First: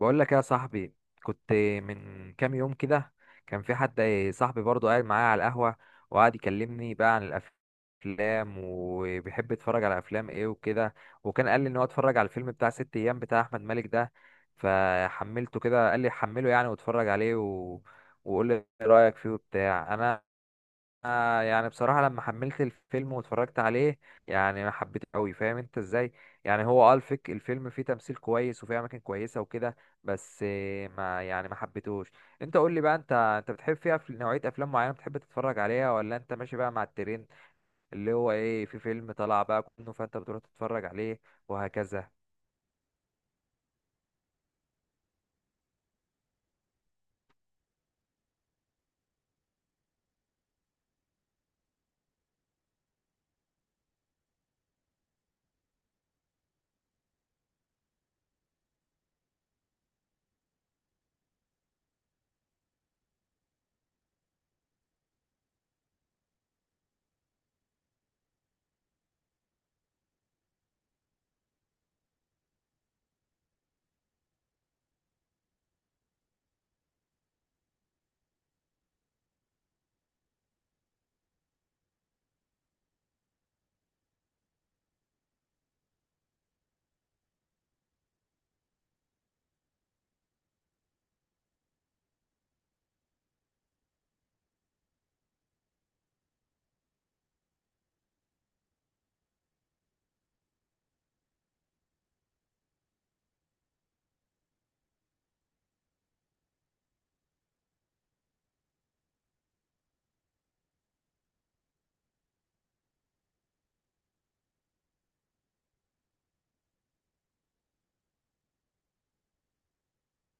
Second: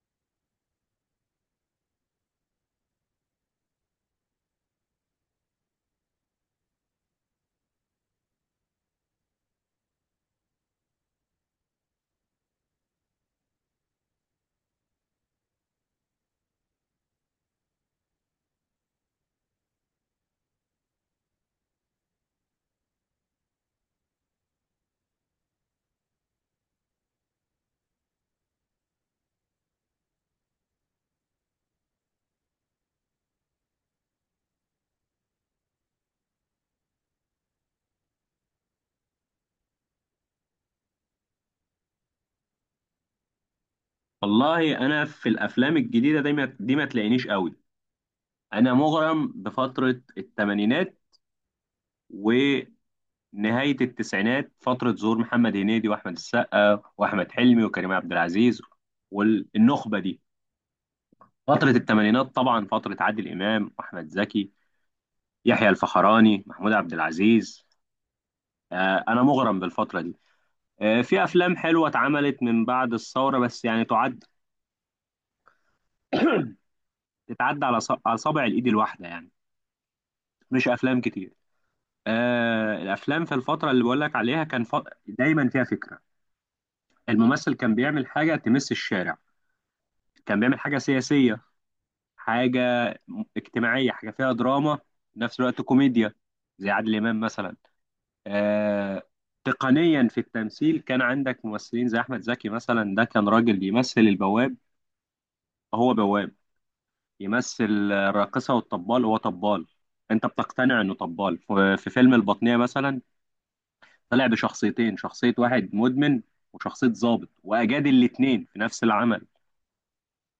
بقول لك يا صاحبي، كنت من كام يوم كده كان في حد، صاحبي برضه قاعد معايا على القهوة وقعد يكلمني بقى عن الأفلام، وبيحب يتفرج على أفلام إيه وكده. وكان قال لي إن هو اتفرج على الفيلم بتاع ست أيام بتاع أحمد مالك ده، فحملته كده، قال لي حمله يعني واتفرج عليه وقول لي إيه رأيك فيه وبتاع. أنا آه يعني بصراحة لما حملت الفيلم واتفرجت عليه يعني ما حبيته قوي، فاهم انت ازاي؟ يعني هو اه الفك الفيلم فيه تمثيل كويس وفيه اماكن كويسة وكده، بس آه، ما يعني ما حبيتهوش. انت قول لي بقى، انت بتحب فيها في نوعية افلام معينة بتحب تتفرج عليها، ولا انت ماشي بقى مع الترند اللي هو ايه، في فيلم طلع بقى كله فانت بتروح تتفرج عليه وهكذا؟ والله انا في الافلام الجديده دي ما تلاقينيش قوي. انا مغرم بفتره الثمانينات ونهايه التسعينات، فتره ظهور محمد هنيدي واحمد السقا واحمد حلمي وكريم عبد العزيز والنخبه دي. فتره الثمانينات طبعا فتره عادل امام واحمد زكي، يحيى الفخراني، محمود عبد العزيز. انا مغرم بالفتره دي. في افلام حلوه اتعملت من بعد الثوره بس يعني تتعدى على على صابع الايد الواحده يعني، مش افلام كتير. آه، الافلام في الفتره اللي بقول لك عليها دايما فيها فكره. الممثل كان بيعمل حاجه تمس الشارع، كان بيعمل حاجه سياسيه، حاجه اجتماعيه، حاجه فيها دراما في نفس الوقت كوميديا، زي عادل امام مثلا. آه، تقنيا في التمثيل كان عندك ممثلين زي احمد زكي مثلا، ده كان راجل بيمثل البواب هو بواب، يمثل الراقصه والطبال هو طبال. انت بتقتنع انه طبال في في فيلم البطنيه مثلا. طلع بشخصيتين، شخصية واحد مدمن وشخصية ضابط، وأجاد الاتنين في نفس العمل.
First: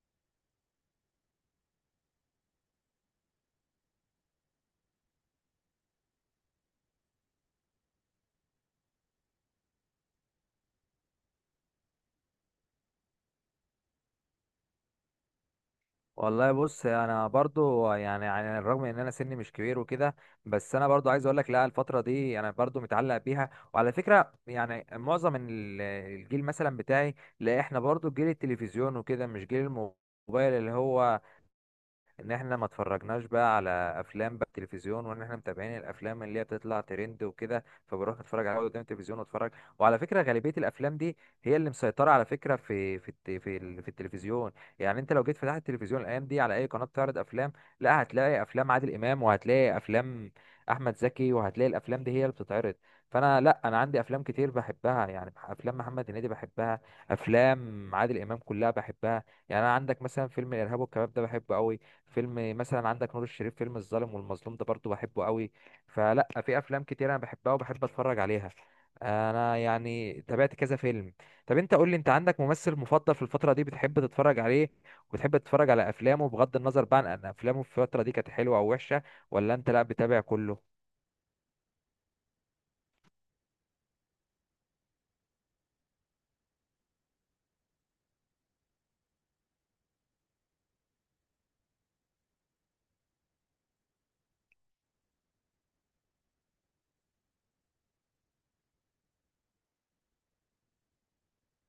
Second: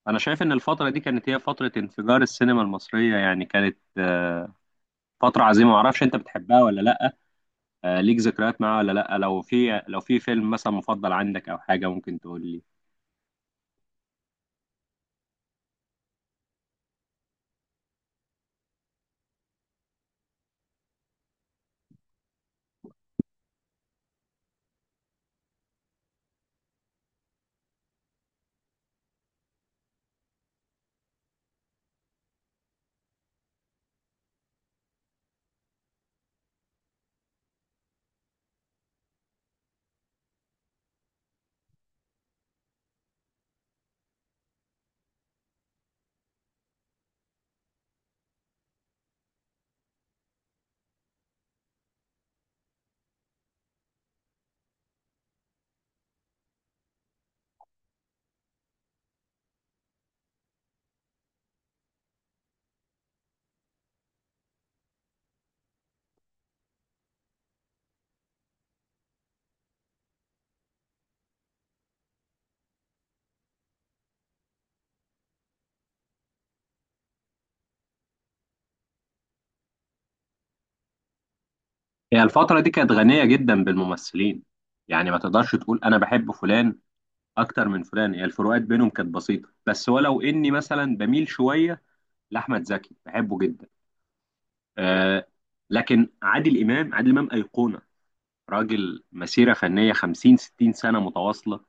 أنا شايف إن الفترة دي كانت هي فترة انفجار السينما المصرية، يعني كانت فترة عظيمة. معرفش أنت بتحبها ولا لأ، آه، ليك ذكريات معاها ولا لأ؟ لو في فيلم مثلا مفضل عندك أو حاجة ممكن تقول لي. والله بص، انا برضو يعني رغم ان انا سني مش كبير وكده، بس انا برضو عايز اقول لك، لا الفتره دي انا برضو متعلق بيها. وعلى فكره يعني معظم الجيل مثلا بتاعي، لا احنا برضو جيل التلفزيون وكده، مش جيل الموبايل، اللي هو ان احنا ما اتفرجناش بقى على افلام بقى التلفزيون، وان احنا متابعين الافلام اللي هي بتطلع ترند وكده، فبروح اتفرج عليها قدام التلفزيون واتفرج. وعلى فكره غالبيه الافلام دي هي اللي مسيطره على فكره في التلفزيون. يعني انت لو جيت فتحت التلفزيون الايام دي على اي قناه بتعرض افلام، لا هتلاقي افلام عادل امام، وهتلاقي افلام احمد زكي، وهتلاقي الافلام دي هي اللي بتتعرض. فانا لا، انا عندي افلام كتير بحبها، يعني افلام محمد هنيدي بحبها، افلام عادل امام كلها بحبها. يعني انا عندك مثلا فيلم الارهاب والكباب ده بحبه قوي، فيلم مثلا عندك نور الشريف فيلم الظالم والمظلوم ده برضو بحبه قوي. فلا، في افلام كتير انا بحبها وبحب اتفرج عليها، انا يعني تابعت كذا فيلم. طب انت قول لي، انت عندك ممثل مفضل في الفترة دي بتحب تتفرج عليه وبتحب تتفرج على افلامه بغض النظر بقى عن ان افلامه في الفترة دي كانت حلوة او وحشة، ولا انت لا بتابع كله؟ هي الفترة دي كانت غنية جدا بالممثلين، يعني ما تقدرش تقول أنا بحب فلان أكتر من فلان، هي الفروقات بينهم كانت بسيطة، بس ولو إني مثلا بميل شوية لأحمد زكي، بحبه جدا. آه، لكن عادل امام ايقونه، راجل مسيره فنيه 50 60 سنه متواصله،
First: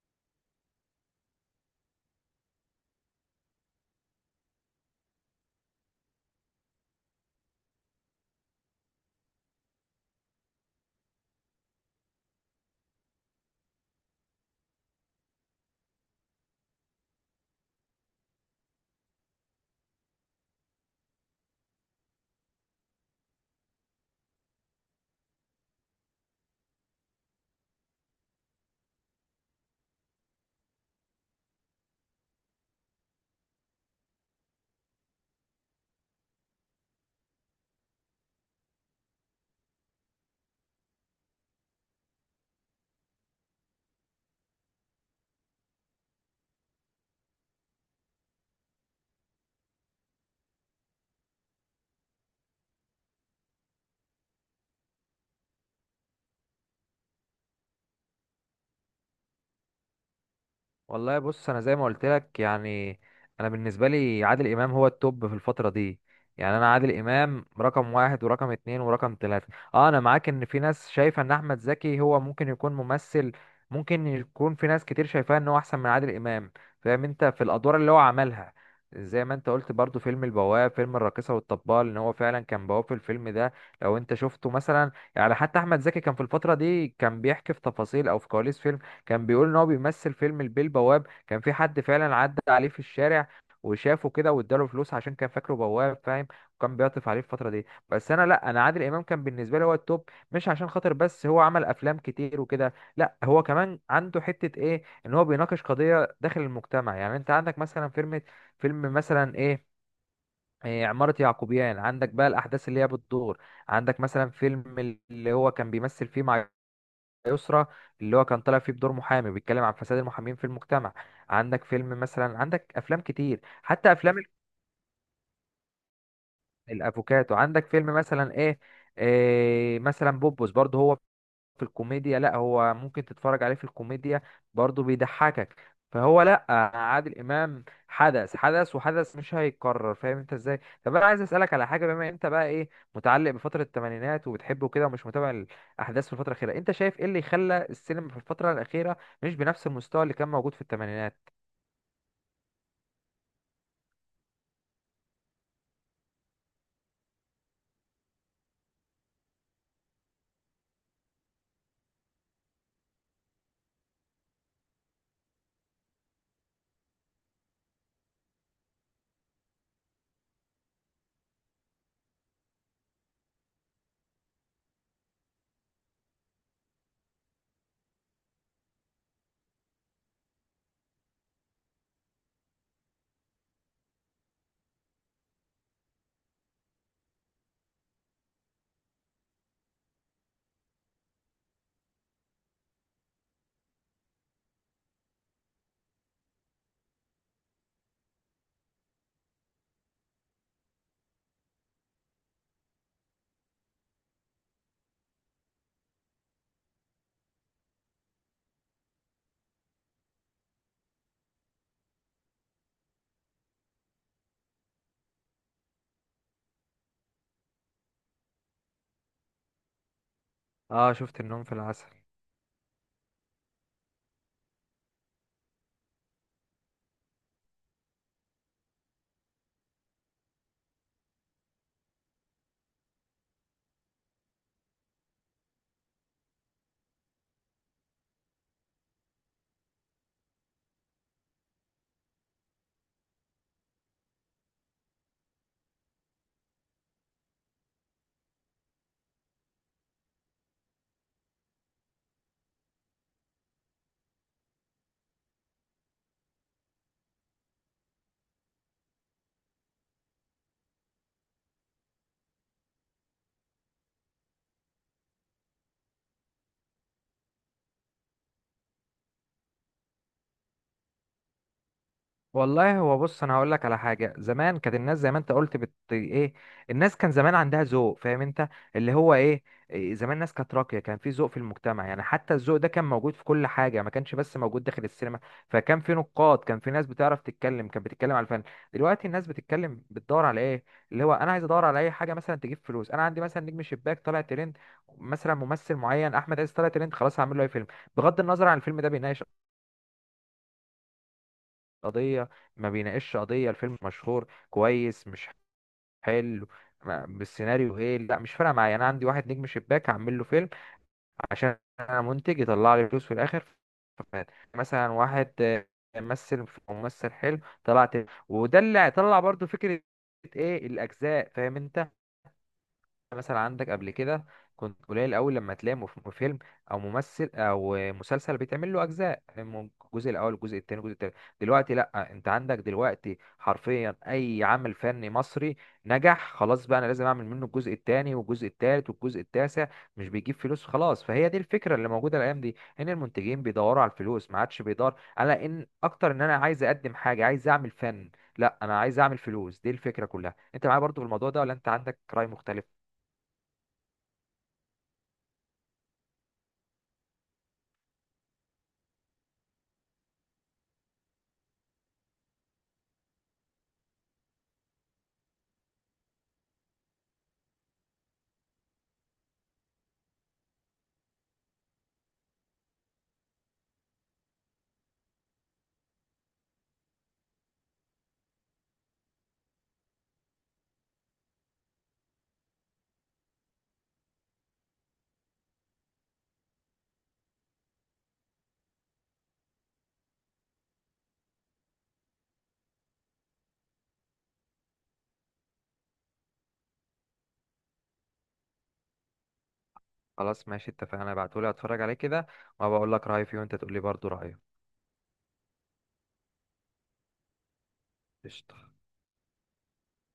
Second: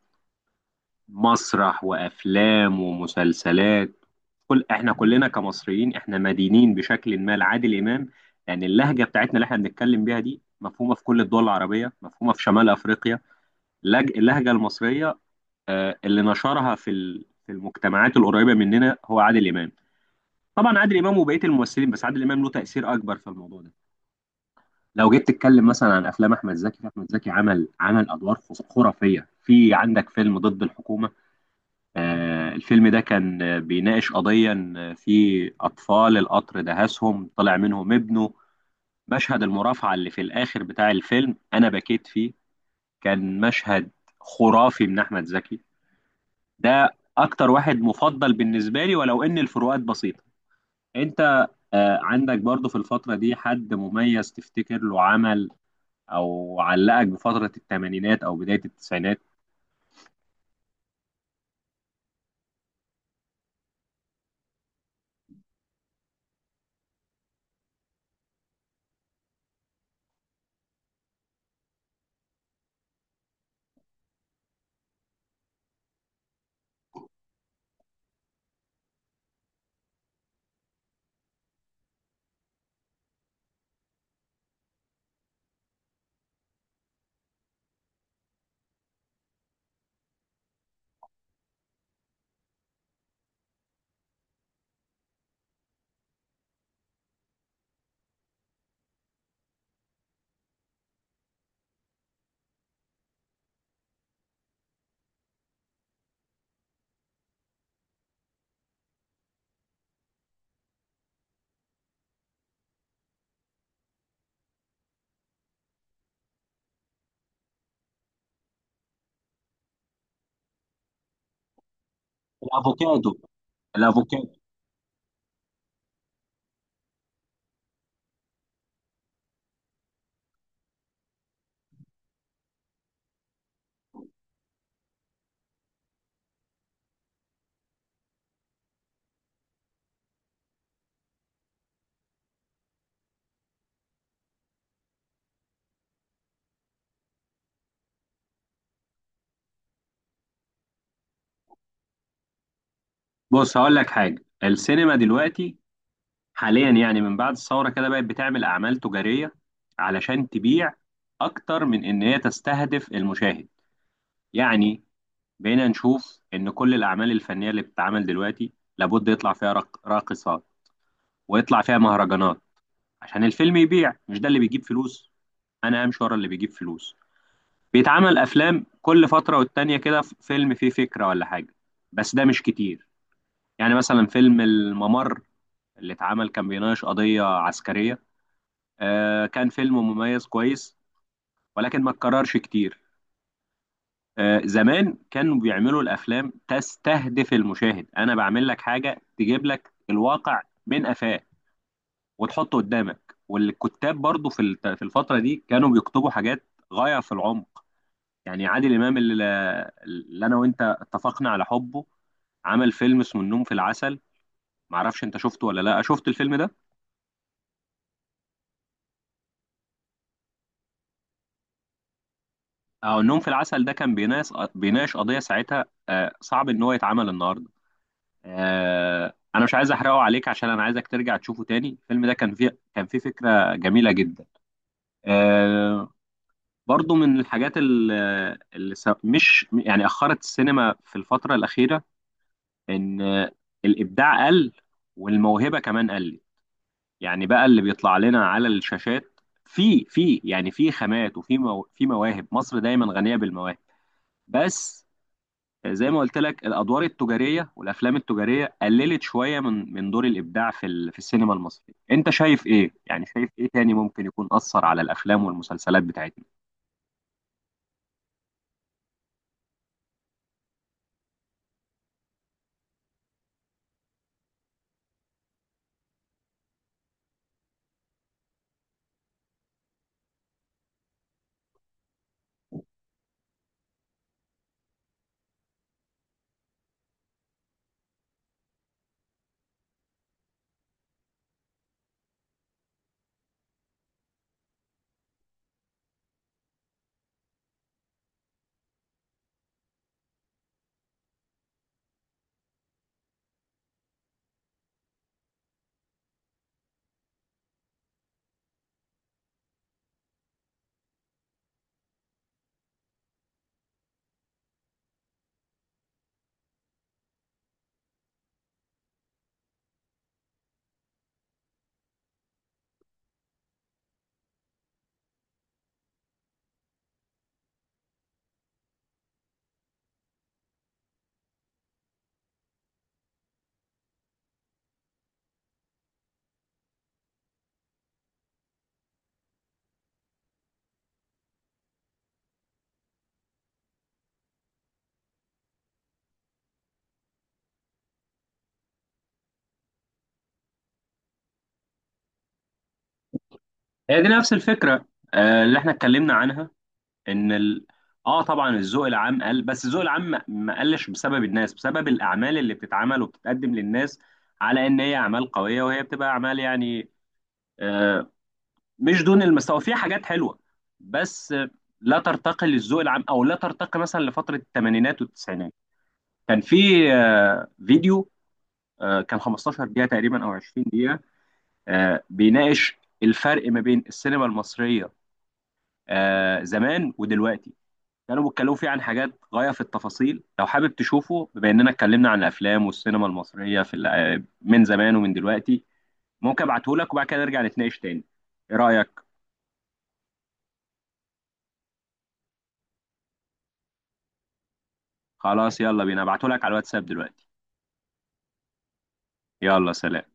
مسرح وافلام ومسلسلات. كل احنا كلنا كمصريين احنا مدينين بشكل ما لعادل امام، لان اللهجه بتاعتنا اللي احنا بنتكلم بيها دي مفهومه في كل الدول العربيه، مفهومه في شمال افريقيا. اللهجه المصريه، آه، اللي نشرها في في المجتمعات القريبه مننا هو عادل امام. طبعا عادل امام وبقيه الممثلين، بس عادل امام له تاثير اكبر في الموضوع ده. لو جيت تتكلم مثلا عن افلام احمد زكي، فاحمد زكي عمل ادوار خرافيه. في عندك فيلم ضد الحكومه، آه، الفيلم ده كان بيناقش قضيه إن في اطفال القطر دهسهم طلع منهم ابنه. مشهد المرافعه اللي في الاخر بتاع الفيلم انا بكيت فيه، كان مشهد خرافي من احمد زكي. ده اكتر واحد مفضل بالنسبه لي، ولو ان الفروقات بسيطه. انت آه، عندك برضو في الفتره دي حد مميز تفتكر له عمل او علقك بفتره الثمانينات او بدايه التسعينات؟ والله بص، انا زي ما قلت لك يعني، انا بالنسبه لي عادل امام هو التوب في الفتره دي. يعني انا عادل امام رقم واحد ورقم اتنين ورقم تلاته. اه انا معاك ان في ناس شايفه ان احمد زكي هو ممكن يكون ممثل، ممكن يكون في ناس كتير شايفاه ان هو احسن من عادل امام، فاهم انت، في الادوار اللي هو عملها. زي ما انت قلت برضو فيلم البواب، فيلم الراقصه والطبال، ان هو فعلا كان بواب في الفيلم ده. لو انت شفته مثلا، يعني حتى احمد زكي كان في الفتره دي كان بيحكي في تفاصيل او في كواليس فيلم، كان بيقول ان هو بيمثل فيلم البيه البواب، كان في حد فعلا عدى عليه في الشارع وشافه كده واداله فلوس عشان كان فاكره بواب، فاهم؟ وكان بيعطف عليه في الفترة دي. بس انا لا، انا عادل امام كان بالنسبة لي هو التوب، مش عشان خاطر بس هو عمل افلام كتير وكده، لا هو كمان عنده حتة ايه، ان هو بيناقش قضية داخل المجتمع. يعني انت عندك مثلا فيلم مثلا ايه، إيه، عمارة يعقوبيان، عندك بقى الأحداث اللي هي بتدور. عندك مثلا فيلم اللي هو كان بيمثل فيه مع يسرى، اللي هو كان طالع فيه بدور محامي بيتكلم عن فساد المحامين في المجتمع. عندك فيلم مثلا، عندك افلام الافوكادو، كتير، حتى افلام الافوكادو. الافوكاتو، عندك فيلم مثلا ايه، إيه مثلا بوبوس برضه هو في الكوميديا، لا هو ممكن تتفرج عليه في الكوميديا برضه بيضحكك. فهو لا، عادل امام حدث حدث وحدث، مش هيتكرر، فاهم انت ازاي؟ طب انا عايز اسالك على حاجه، بما انت بقى ايه، متعلق بفتره الثمانينات وبتحبه كده ومش متابع الاحداث في الفتره الاخيره، انت شايف ايه اللي خلى السينما في الفتره الاخيره مش بنفس المستوى اللي كان موجود في الثمانينات؟ بص هقول لك حاجه، السينما دلوقتي حاليا يعني من بعد الثوره كده بقت بتعمل اعمال تجاريه علشان تبيع، اكتر من ان هي تستهدف المشاهد. يعني بقينا نشوف ان كل الاعمال الفنيه اللي بتتعمل دلوقتي لابد يطلع فيها راقصات ويطلع فيها مهرجانات عشان الفيلم يبيع، مش ده اللي بيجيب فلوس، انا همشي ورا اللي بيجيب فلوس. بيتعمل افلام كل فتره والتانيه كده فيلم فيه فكره ولا حاجه، بس ده مش كتير. يعني مثلا فيلم الممر اللي اتعمل كان بيناقش قضيه عسكريه، آه كان فيلم مميز كويس، ولكن ما اتكررش كتير. آه، زمان كانوا بيعملوا الافلام تستهدف المشاهد. انا بعمل لك حاجه تجيب لك الواقع من قفاه وتحطه قدامك. والكتاب برضو في في الفتره دي كانوا بيكتبوا حاجات غايه في العمق. يعني عادل امام اللي انا وانت اتفقنا على حبه، عمل فيلم اسمه النوم في العسل، معرفش انت شفته ولا لا. شفت الفيلم ده؟ اه شفت النوم في العسل. اه، النوم في العسل ده كان بيناقش قضيه ساعتها آه، صعب ان هو يتعمل النهارده. آه، انا مش عايز احرقه عليك عشان انا عايزك ترجع تشوفه تاني. الفيلم ده كان فيه فكره جميله جدا. آه، برضو من الحاجات اللي مش يعني اخرت السينما في الفتره الاخيره ان آه، الابداع قل والموهبه كمان قلت، يعني بقى اللي بيطلع لنا على الشاشات. في يعني في خامات وفي مو في مواهب، مصر دايما غنية بالمواهب، بس زي ما قلت لك الأدوار التجارية والأفلام التجارية قللت شوية من دور الإبداع في في السينما المصرية. أنت شايف إيه؟ يعني شايف إيه تاني ممكن يكون أثر على الأفلام والمسلسلات بتاعتنا؟ والله هو بص انا هقول لك على حاجه، زمان كانت الناس زي ما انت قلت بت ايه، الناس كان زمان عندها ذوق، فاهم انت اللي هو ايه، إيه، زمان الناس كانت راقيه، كان في ذوق في المجتمع، يعني حتى الذوق ده كان موجود في كل حاجه، ما كانش بس موجود داخل السينما. فكان في نقاد، كان في ناس بتعرف تتكلم، كانت بتتكلم على الفن. دلوقتي الناس بتتكلم بتدور على ايه، اللي هو انا عايز ادور على اي حاجه مثلا تجيب فلوس. انا عندي مثلا نجم شباك طالع ترند، مثلا ممثل معين احمد عز طالع ترند، خلاص هعمل له اي فيلم بغض النظر عن الفيلم ده بيناقش قضية ما بيناقشش قضية، الفيلم مشهور كويس، مش حلو بالسيناريو ايه، لا مش فارقة معايا، انا عندي واحد نجم شباك هعمل له فيلم عشان انا منتج يطلع لي فلوس في الاخر. فمات. مثلا واحد آه، ممثل حلو طلعت. وده اللي هيطلع برضو فكرة ايه الاجزاء، فاهم انت؟ مثلا عندك قبل كده كنت قليل قوي لما تلاقي فيلم او ممثل او مسلسل بيتعمل له اجزاء، الجزء الاول الجزء الثاني الجزء الثالث. دلوقتي لا، انت عندك دلوقتي حرفيا اي عمل فني مصري نجح، خلاص بقى انا لازم اعمل منه الجزء الثاني والجزء الثالث والجزء التاسع. مش بيجيب فلوس خلاص. فهي دي الفكره اللي موجوده الايام دي، ان المنتجين بيدوروا على الفلوس، ما عادش بيدور على ان اكتر، ان انا عايز اقدم حاجه، عايز اعمل فن، لا انا عايز اعمل فلوس، دي الفكره كلها. انت معايا برضو في الموضوع ده ولا انت عندك راي مختلف؟ هي دي نفس الفكرة آه، اللي احنا اتكلمنا عنها، ان ال... اه طبعا الذوق العام قل، بس الذوق العام ما قلش بسبب الناس، بسبب الاعمال اللي بتتعمل وبتتقدم للناس على ان هي اعمال قويه، وهي بتبقى اعمال يعني آه مش دون المستوى، فيها حاجات حلوه، بس آه، لا ترتقي للذوق العام او لا ترتقي مثلا لفتره الثمانينات والتسعينات. كان في آه فيديو، آه كان 15 دقيقه تقريبا او 20 دقيقه، آه بيناقش الفرق ما بين السينما المصريه آه زمان ودلوقتي، كانوا بيتكلموا فيه عن حاجات غاية في التفاصيل. لو حابب تشوفه بما اننا اتكلمنا عن الافلام والسينما المصرية في من زمان ومن دلوقتي، ممكن ابعته لك وبعد كده نرجع نتناقش تاني. ايه رأيك؟ خلاص ماشي، اتفقنا، ابعتهولي اتفرج عليه كده وبقول لك رأيي فيه، وانت تقول لي برضه رأيك. خلاص، يلا بينا ابعته لك على الواتساب دلوقتي. قشطة. يلا سلام.